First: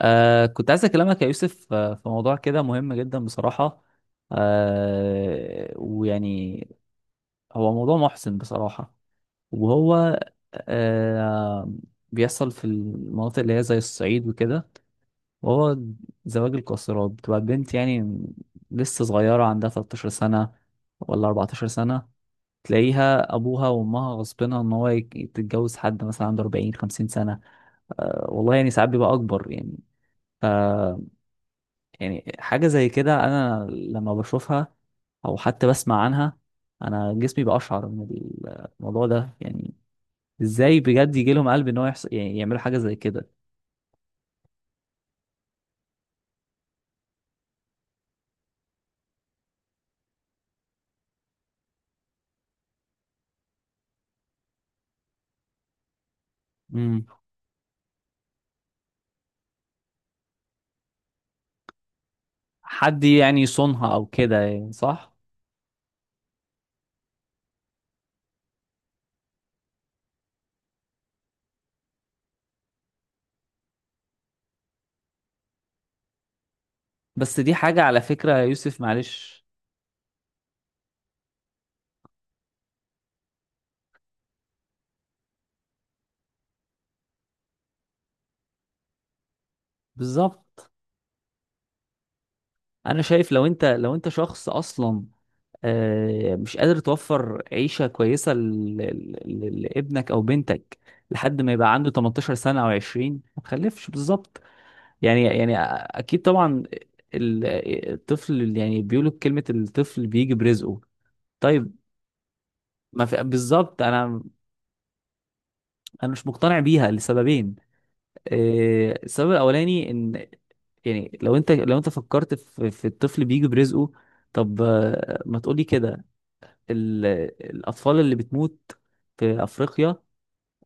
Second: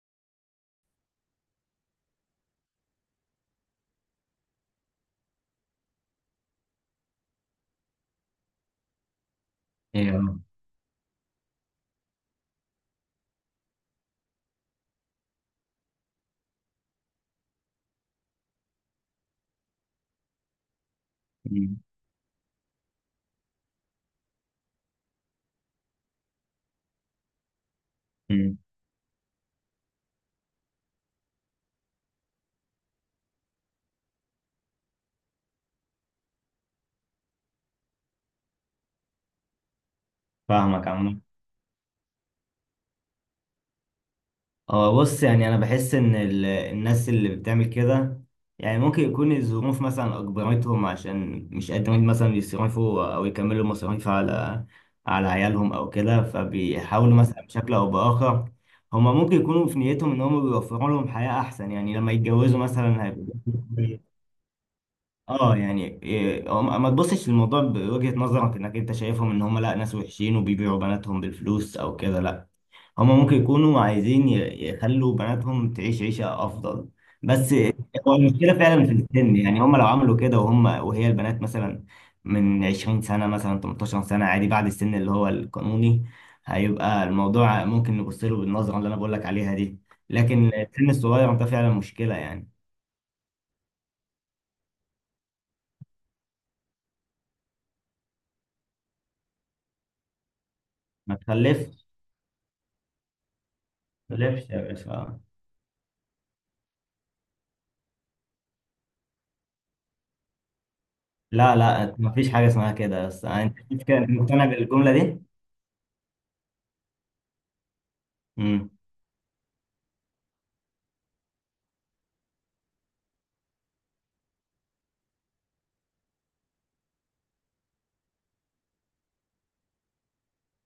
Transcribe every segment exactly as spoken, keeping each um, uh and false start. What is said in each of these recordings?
آه كنت عايز اكلمك يا يوسف آه، في موضوع كده مهم جدا بصراحة. آه ويعني هو موضوع محزن بصراحة. وهو ايوه. آه بيحصل في المناطق اللي هي زي الصعيد وكده. وهو زواج القاصرات، بتبقى بنت يعني لسه صغيرة عندها ثلاثة عشر سنة ولا اربعتاشر أمم. سنة، تلاقيها أبوها وأمها غصبنها إن هو يك- تتجوز حد مثلا عنده اربعين خمسين سنة. آه والله أمم. يعني ساعات بيبقى أكبر يعني. يعني حاجة زي كده أنا لما بشوفها أو حتى بسمع عنها، أنا جسمي بأشعر من الموضوع ده يعني. إزاي فاهمك بجد عمو. يجي لهم قلب إن هو يحصل يعني يعملوا حاجة زي كده؟ هو بص يعني انا بحس ان ال- الناس اللي بتعمل كده يعني ممكن يكون الظروف مثلا اجبرتهم عشان مش قادرين مثلا يصرفوا او يكملوا مصاريف على على عيالهم او كده امم، فبيحاولوا مثلا بشكل او باخر. هما ممكن يكونوا في نيتهم ان هما بيوفروا لهم حياة احسن يعني لما يتجوزوا حد مثلا هيبقوا، يعني يصونها أو كده، يعني صح. اه يعني إيه، هم- ما تبصش للموضوع بوجهة نظرك انك انت شايفهم ان هم لا ناس وحشين وبيبيعوا بناتهم بالفلوس او كده، لا. هما ممكن يكونوا عايزين ي- يخلوا بناتهم تعيش عيشة أفضل. بس بس دي حاجة على هو فكرة يا المشكلة يوسف، فعلا في السن معلش. يعني هما لو عملوا كده، وهم وهي البنات مثلا من عشرين سنة مثلا ثمانية عشر سنة عادي بعد السن اللي هو القانوني، هيبقى الموضوع ممكن نبص له بالنظرة اللي أنا بقول لك عليها دي. لكن بالظبط. السن الصغير ده فعلا مشكلة يعني. أنا شايف لو أنت لو أنت شخص أصلا آه، مش قادر توفر عيشة كويسة ل- ل- ل- لابنك أو بنتك ما لحد ما يبقى تخلفش. عنده ثمانية عشر سنة أو عشرين، ما تخلفش ما بالظبط. تخلفش يا باشا. يعني يعني اكيد طبعا. ال- الطفل، يعني بيقولوا كلمة الطفل بيجي برزقه. لا، طيب، لا، ما فيش حاجة اسمها ما كده. في بس أنت بالظبط. أنت انا مقتنع بالجملة دي؟ انا مش مقتنع بيها لسببين. مم. إيه، السبب الاولاني ان يعني لو انت لو انت فكرت في, في الطفل بيجي برزقه، طب آه، ما تقولي كده. ال- الاطفال اللي بتموت في افريقيا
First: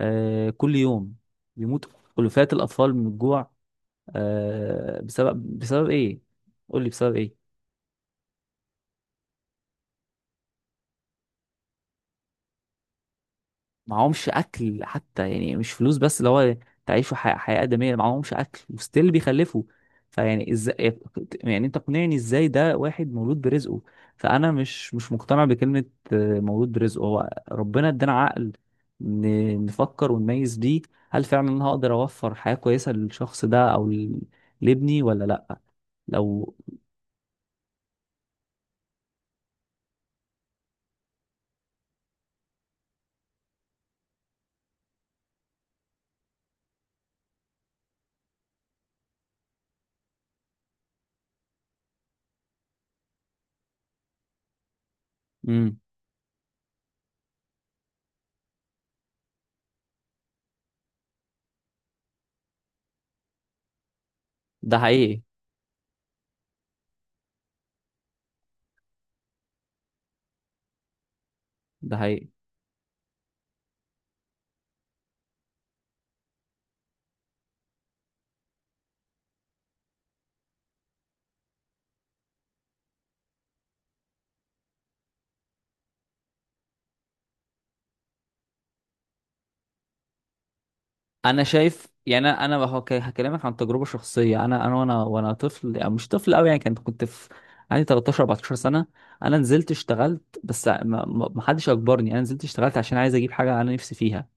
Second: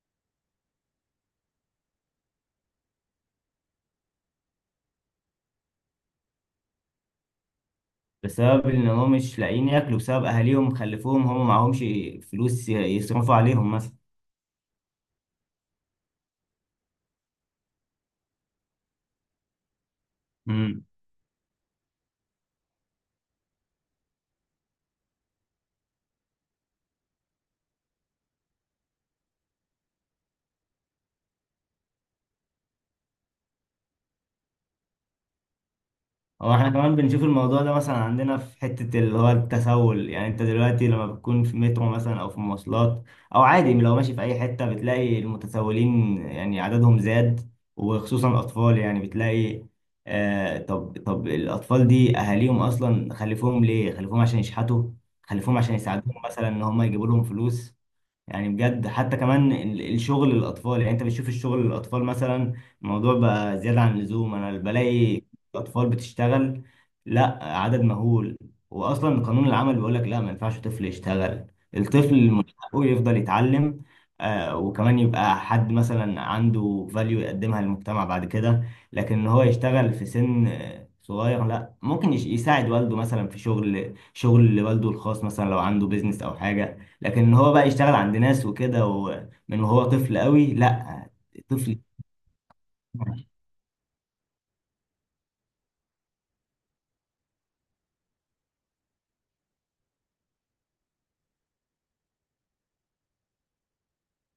آه، كل يوم بيموت ألوفات الأطفال من الجوع آه، بسبب بسبب إيه؟ قول لي بسبب إيه؟ بسبب ان هم مش لاقيين ياكلوا، بسبب اهاليهم خلفوهم هم معهمش فلوس ي- يصرفوا عليهم مثلا. معهمش اكل حتى، يعني مش فلوس بس، اللي هو تعيشوا حياة, حياة آدمية، معهمش اكل وستيل بيخلفوا. فيعني امم ازاي؟ يعني انت اقنعني ازاي ده واحد مولود برزقه. فانا مش مش مقتنع بكلمة آه، مولود برزقه. هو ربنا ادانا عقل ن- نفكر ونميز بيه. هل فعلا انا هقدر اوفر حياة كويسة للشخص ده او ل- لابني ولا لا؟ هو لو احنا كمان بنشوف الموضوع ده مثلا عندنا في حتة اللي هو التسول، يعني انت دلوقتي لما بتكون في مترو مثلا او في مواصلات او عادي لو ماشي في اي حتة بتلاقي المتسولين يعني عددهم زاد، وخصوصا الاطفال يعني بتلاقي. آه طب طب الاطفال دي اهاليهم اصلا خلفوهم ليه؟ خلفوهم عشان يشحتوا، خلفوهم عشان امم، يساعدوهم مثلا، ان هم يجيبوا لهم فلوس. يعني بجد حتى كمان ال- الشغل للاطفال، يعني انت بتشوف الشغل للاطفال مثلا الموضوع بقى زياده عن اللزوم. انا ده حقيقي بلاقي الاطفال بتشتغل، لا، عدد مهول. واصلا قانون العمل بيقول لك لا، ما ينفعش طفل يشتغل. ده حقيقي. الطفل من حقه يفضل يتعلم. آه وكمان يبقى حد مثلا عنده فاليو يقدمها للمجتمع بعد كده. لكن ان هو يشتغل في سن آه، صغير، لا. ممكن يش- يساعد والده مثلا في شغل شغل والده الخاص، مثلا لو عنده بيزنس او حاجه. لكن ان هو بقى يشتغل عند ناس وكده ومن وهو طفل قوي، لا. انا طفل. شايف يعني انا أنا هو ك- هكلمك عن تجربه شخصيه. انا انا وانا وانا طفل، يعني مش طفل قوي، يعني كنت كنت في عندي تلتاشر اربعتاشر سنه، انا نزلت اشتغلت، بس ما ما- ما حدش اجبرني. انا نزلت اشتغلت عشان عايز اجيب حاجه انا نفسي فيها.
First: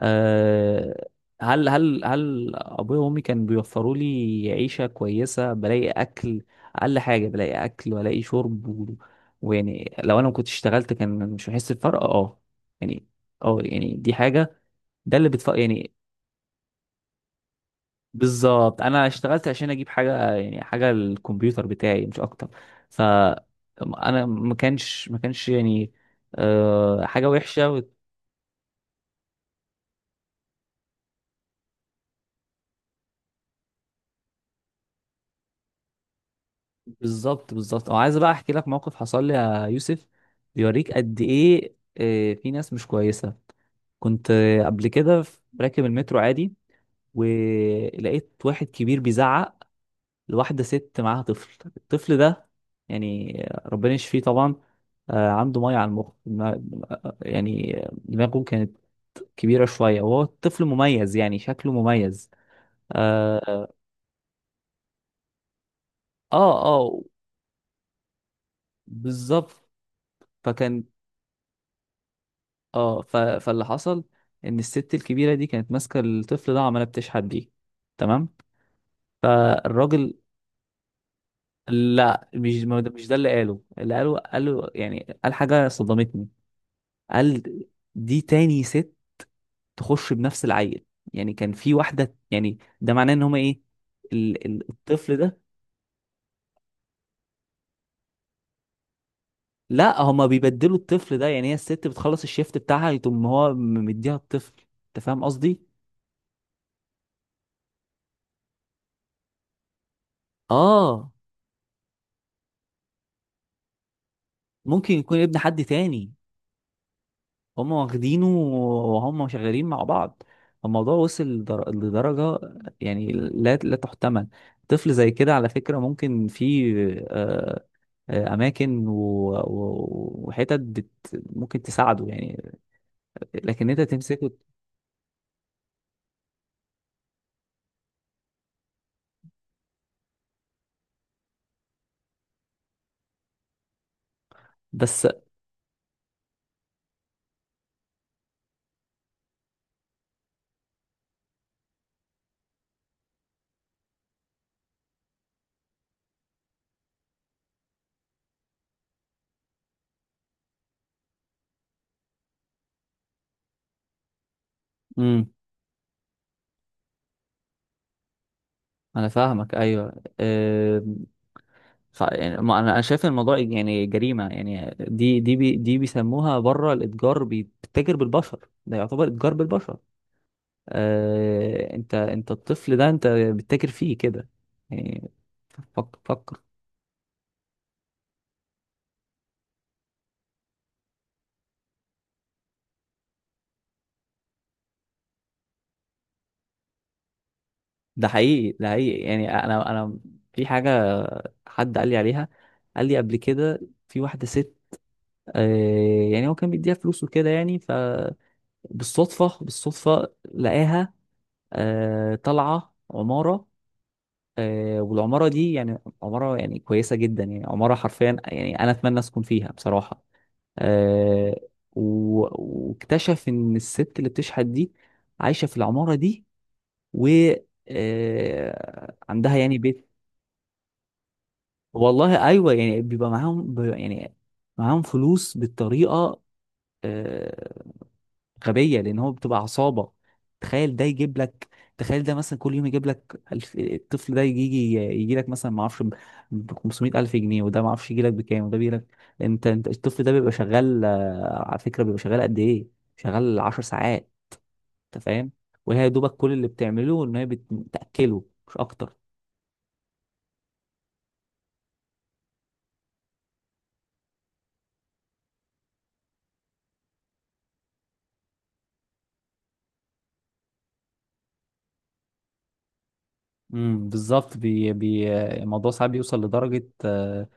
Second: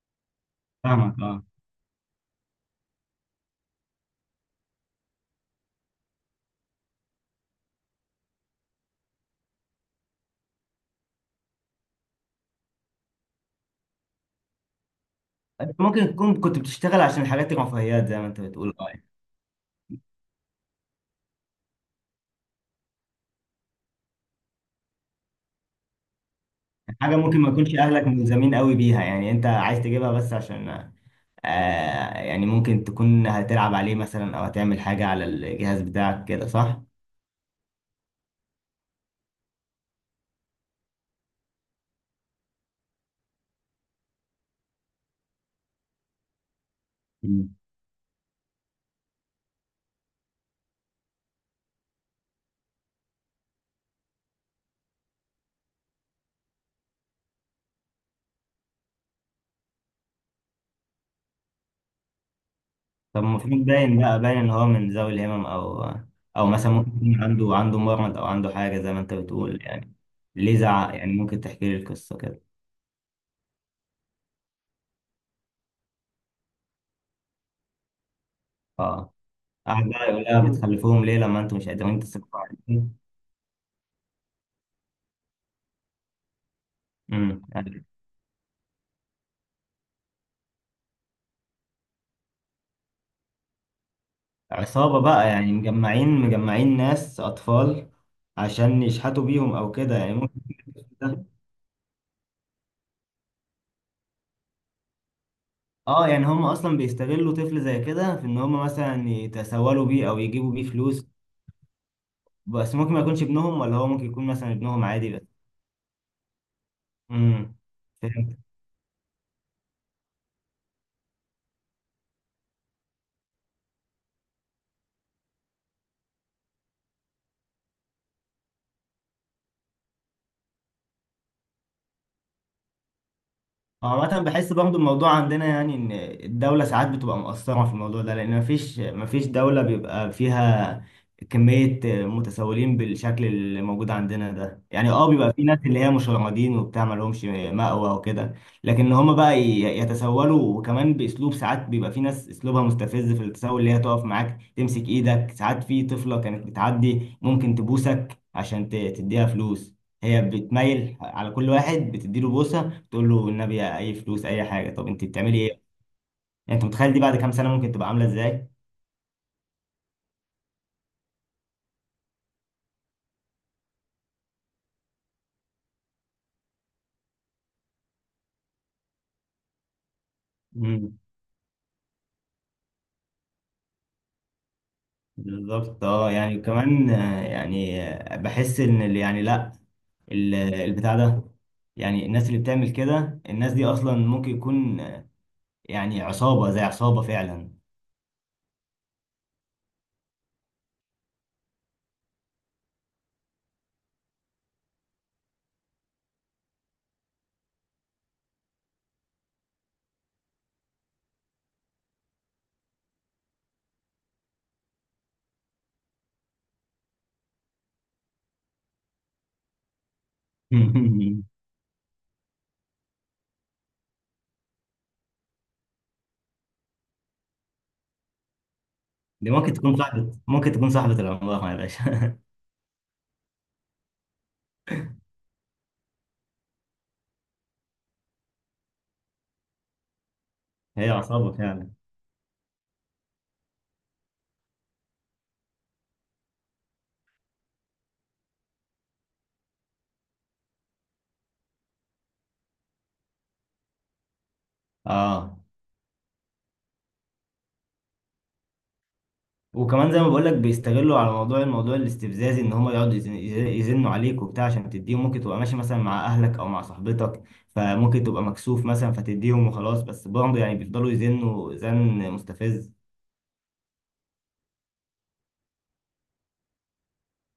أه. فاهمك، اه. هل هل هل ابويا وامي كانوا بيوفروا لي عيشه كويسه، بلاقي اكل، اقل حاجه بلاقي اكل والاقي شرب و... ويعني لو انا ما كنتش اشتغلت كان مش هحس بفرق. اه يعني. اه يعني دي حاجه، ده اللي بتفرق انت يعني. ممكن تكون كنت بتشتغل عشان حاجات رفاهيات زي ما انت بتقول، بالظبط. اه يعني. انا اشتغلت عشان اجيب حاجه، يعني حاجه للكمبيوتر بتاعي مش اكتر. ف انا ما كانش ما كانش يعني أه حاجه حاجه ممكن ما وحشه يكونش و- اهلك ملزمين قوي بيها، يعني انت عايز تجيبها بس عشان، آه يعني ممكن تكون هتلعب عليه مثلا او هتعمل حاجه على الجهاز بتاعك كده، صح. بالظبط بالظبط. او عايز بقى احكي لك موقف حصل لي يا يوسف، بيوريك قد ايه آه، في ناس مش كويسه. كنت آه، قبل كده في- راكب المترو عادي، مم. ولقيت واحد كبير بيزعق لواحدة ست معاها طفل. الطفل ده يعني ربنا يشفيه طبعا آه، عنده مية على المخ ما- يعني دماغه كانت كبيرة شوية، وهو الطفل مميز يعني شكله مميز. طب المفروض اه باين، بقى باين ان هو من ذوي الهمم او او اه مثلا ممكن آه، يكون عنده عنده مرض، او عنده حاجه زي ما انت بتقول بالظبط. يعني. ليه فكان زعق يعني؟ ممكن تحكي لي القصه كده. اه ف... فاللي حصل ان الست الكبيرة دي كانت ماسكة الطفل ده وعمالة بتشحت بيه. تمام. اه. قاعد بقى فالراجل، يقول لها بتخلفوهم ليه لما انتوا مش قادرين لا، تصرفوا مش ما ده- عليهم؟ مش ده اللي قاله. اللي قاله قاله يعني قال حاجة صدمتني. امم قال يعني دي تاني ست تخش بنفس العيل. يعني كان في واحدة، يعني ده معناه ان هما ايه، ال- ال- عصابة الطفل بقى، ده، يعني مجمعين مجمعين ناس أطفال عشان يشحتوا بيهم أو كده لا يعني، هما ممكن. بيبدلوا الطفل ده، ده. يعني هي الست بتخلص الشيفت بتاعها، يتم هو م- مديها الطفل. انت فاهم قصدي؟ اه. يعني هم أصلا بيستغلوا طفل زي كده في إن هم مثلا يتسولوا بيه أو يجيبوا بيه فلوس. اه. بس ممكن ما يكونش ابنهم، ولا هو ممكن يكون مثلا ابنهم ممكن عادي يكون بس. ابن حد تاني، امم هما واخدينه وهم شغالين مع بعض. الموضوع وصل لدر- لدرجة يعني لا لا تحتمل. طفل زي كده على فكرة ممكن في آه، آه، اماكن و... و... وحتت بت... ممكن تساعده يعني، لكن انت عامة تمسكه. بحس برضو الموضوع عندنا يعني إن الدولة ساعات بتبقى مقصرة في الموضوع ده، لأن مفيش مفيش دولة بيبقى فيها كمية متسولين بالشكل اللي موجود عندنا ده. يعني، بس اه، بيبقى في ناس اللي هي مشردين وبتاع مالهمش مأوى وكده، لكن هما بقى ي- يتسولوا وكمان بأسلوب. ساعات بيبقى في ناس أسلوبها مستفز في التسول، اللي هي تقف معاك تمسك إيدك. ساعات في طفلة كانت بتعدي ممكن تبوسك عشان ت- تديها فلوس. هي بتميل على كل واحد بتديله بوسة، تقول له النبي، اي فلوس، اي حاجه. طب انت امم بتعملي ايه؟ يعني انت متخيل دي بعد كام سنه ممكن تبقى عامله ازاي؟ انا فاهمك، ايوه أم، ف... يعني ما انا أنا شايف إن الموضوع يعني جريمه. يعني دي دي بي... دي بيسموها بره الاتجار بي- بتتاجر بالبشر. ده يعتبر اتجار بالبشر. امم أه... انت انت الطفل ده انت بتتاجر فيه كده يعني. بالظبط، فكر اه. يعني فكر كمان آه، يعني آه، بحس ان ال- يعني لا، ال- البتاع ده، يعني الناس اللي بتعمل كده، الناس دي اصلا ممكن يكون آه، يعني عصابه، زي عصابه فعلا. ده حقيقي ده حقيقي. يعني انا انا في حاجه حد قال لي عليها، قال لي قبل كده في واحده ست آه، يعني هو كان بيديها فلوس وكده يعني. فبالصدفة بالصدفة لقاها آه، طالعة عمارة آه، والعمارة دي يعني عمارة يعني كويسة جدا، يعني عمارة حرفيا يعني أنا أتمنى أسكن فيها بصراحة. آه، و- واكتشف إن الست اللي بتشحت دي عايشة في العمارة دي، و آه، دي عندها ممكن يعني تكون بيت. صاحبة، ممكن تكون صاحبة العملاق يا باشا. والله أيوه، يعني بيبقى معاهم، بيبقى يعني معاهم فلوس بالطريقة آه، غبيه، لان هو بتبقى عصابه. تخيل ده هي يجيب عصابة لك، فعلا. تخيل ده مثلا كل يوم يجيب لك الف... الطفل ده يجي يجي يجي لك مثلا ما اعرفش ب خمسمائة الف جنيه، وده ما اعرفش يجي لك بكام، وده بيجي لك. انت انت الطفل ده بيبقى شغال آه، على فكره بيبقى شغال قد ايه؟ شغال عشر ساعات. انت فاهم. اه، وهي يا دوبك كل اللي بتعمله ان هي بت- بتاكله مش اكتر. وكمان زي ما بقول لك بيستغلوا على موضوع، الموضوع الاستفزازي، ان هم يقعدوا يزن- يزنوا عليك وبتاع عشان تديهم. ممكن تبقى ماشي مثلا مع اهلك او مع صاحبتك، فممكن تبقى مكسوف مثلا فتديهم وخلاص، بس برضه يعني بيفضلوا يزنوا زن مستفز. امم بالظبط. بي... بي... الموضوع ساعات بيوصل لدرجه آه،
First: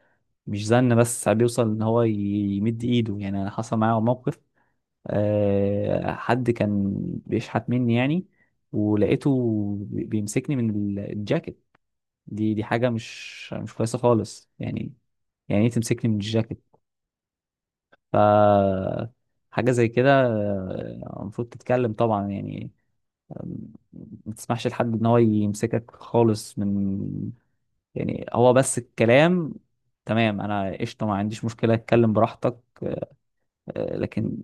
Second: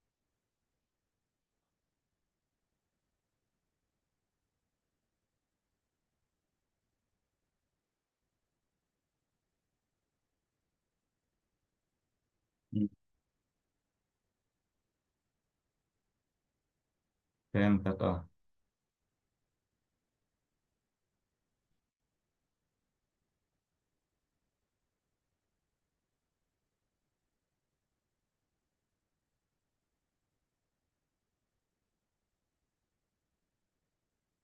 مش زن بس، ساعات بيوصل ان هو ي- يمد ايده. يعني انا حصل معايا موقف آه، حد كان بيشحت مني يعني، ولقيته بي- بيمسكني من ال- الجاكيت. دي دي مم. حاجة مش مش كويسة خالص يعني. يعني ايه تمسكني من الجاكيت؟ فهمتك، ف اه. حاجة زي كده آه، المفروض تتكلم طبعا يعني. آم، ما تسمحش لحد ان هو يمسكك خالص من، يعني هو بس الكلام تمام، انا قشطة ما عنديش مشكلة، اتكلم براحتك آه، لكن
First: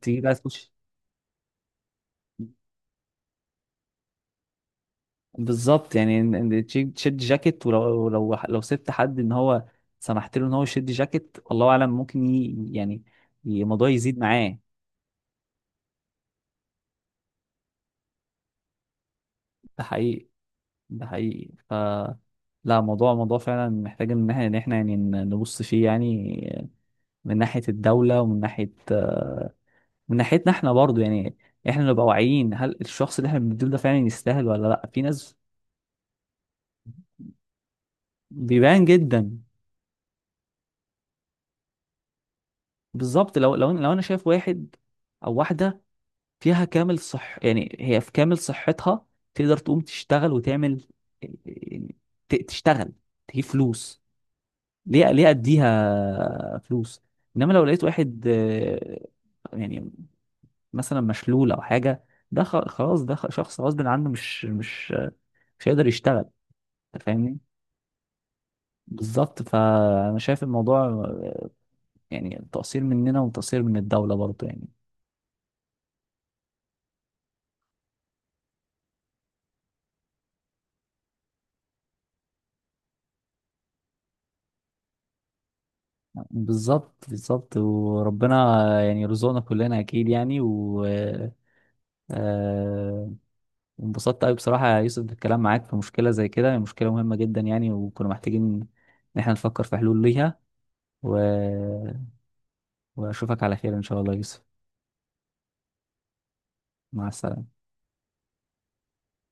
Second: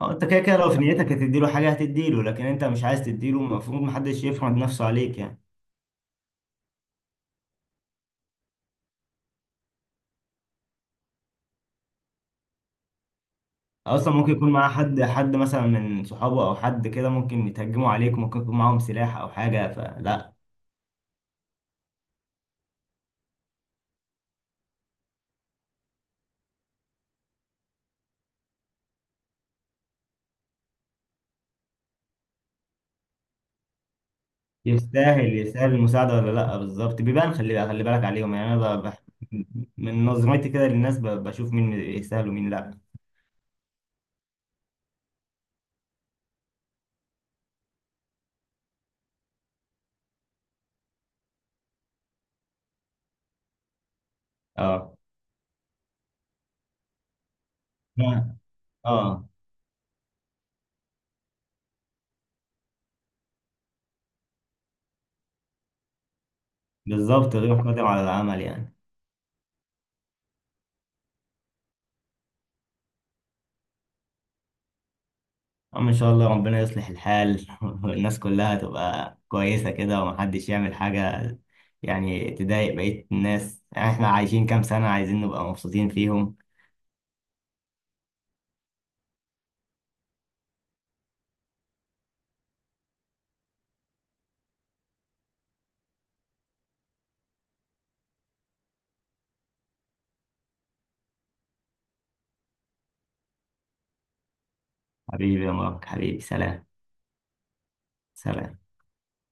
اه، تيجي انت بقى كده كده لو تخش في نيتك هتديله حاجه هتديله، لكن انت مش عايز تديله. المفروض محدش يفرض نفسه عليك يعني. بالظبط. يعني ان إن تشي- تشد جاكيت، ولو لو لو سبت حد ان هو سمحت له ان هو يشد جاكيت، الله اعلم ممكن ي... يعني ي- الموضوع اصلا يزيد ممكن يكون معاه. معاه حد حد مثلا من صحابه او حد كده، ممكن يتهجموا عليك، ممكن يكون معاهم سلاح او حاجه، ده حقيقي فلا. ده حقيقي. ف لا، موضوع موضوع فعلا محتاج ان احنا إن إحنا يعني ن- نبص فيه، يعني من ناحية الدولة ومن ناحية آه، من ناحيتنا احنا برضو يعني، احنا نبقى واعيين هل الشخص اللي احنا بنديله ده فعلا يستاهل ولا لا. في يستاهل ناس يستاهل المساعدة ولا لأ؟ بالظبط، بيبان. خلي خلي بالك عليهم يعني. أنا ب- بيبان بح- جدا. من نظرتي كده للناس ب- بشوف مين يستاهل ومين لأ. بالظبط. لو لو لو انا شايف واحد او واحدة فيها كامل صح، يعني هي في كامل صحتها، تقدر تقوم تشتغل وتعمل، ت- تشتغل تجيب فلوس، اه. ليه ليه اديها فلوس؟ انما لو لقيت واحد لا، آه، اه. يعني مثلا مشلول او حاجه، ده خ- خلاص ده خ- شخص غصب عنه، مش مش مش هيقدر يشتغل. أنت بالظبط، فاهمني. غير قادر على العمل يعني. بالظبط. فانا شايف الموضوع آه، يعني تقصير مننا وتقصير من الدوله برضه يعني. أما إن شاء الله ربنا يصلح الحال. والناس كلها تبقى كويسة كده ومحدش يعمل حاجة يعني تضايق بقية الناس. يعني إحنا عايشين كام سنة عايزين نبقى مبسوطين فيهم. بالظبط بالظبط. وربنا يعني يرزقنا كلنا اكيد يعني، و آه، وانبسطت قوي بصراحة يا يوسف بالكلام معاك في مشكلة زي كده، هي مشكلة مهمة جدا يعني، وكنا محتاجين إن احنا نفكر في حلول ليها، و... وأشوفك على خير إن شاء الله يا يوسف. حبيبي يا مبارك، حبيبي، سلام. مع السلامة سلام.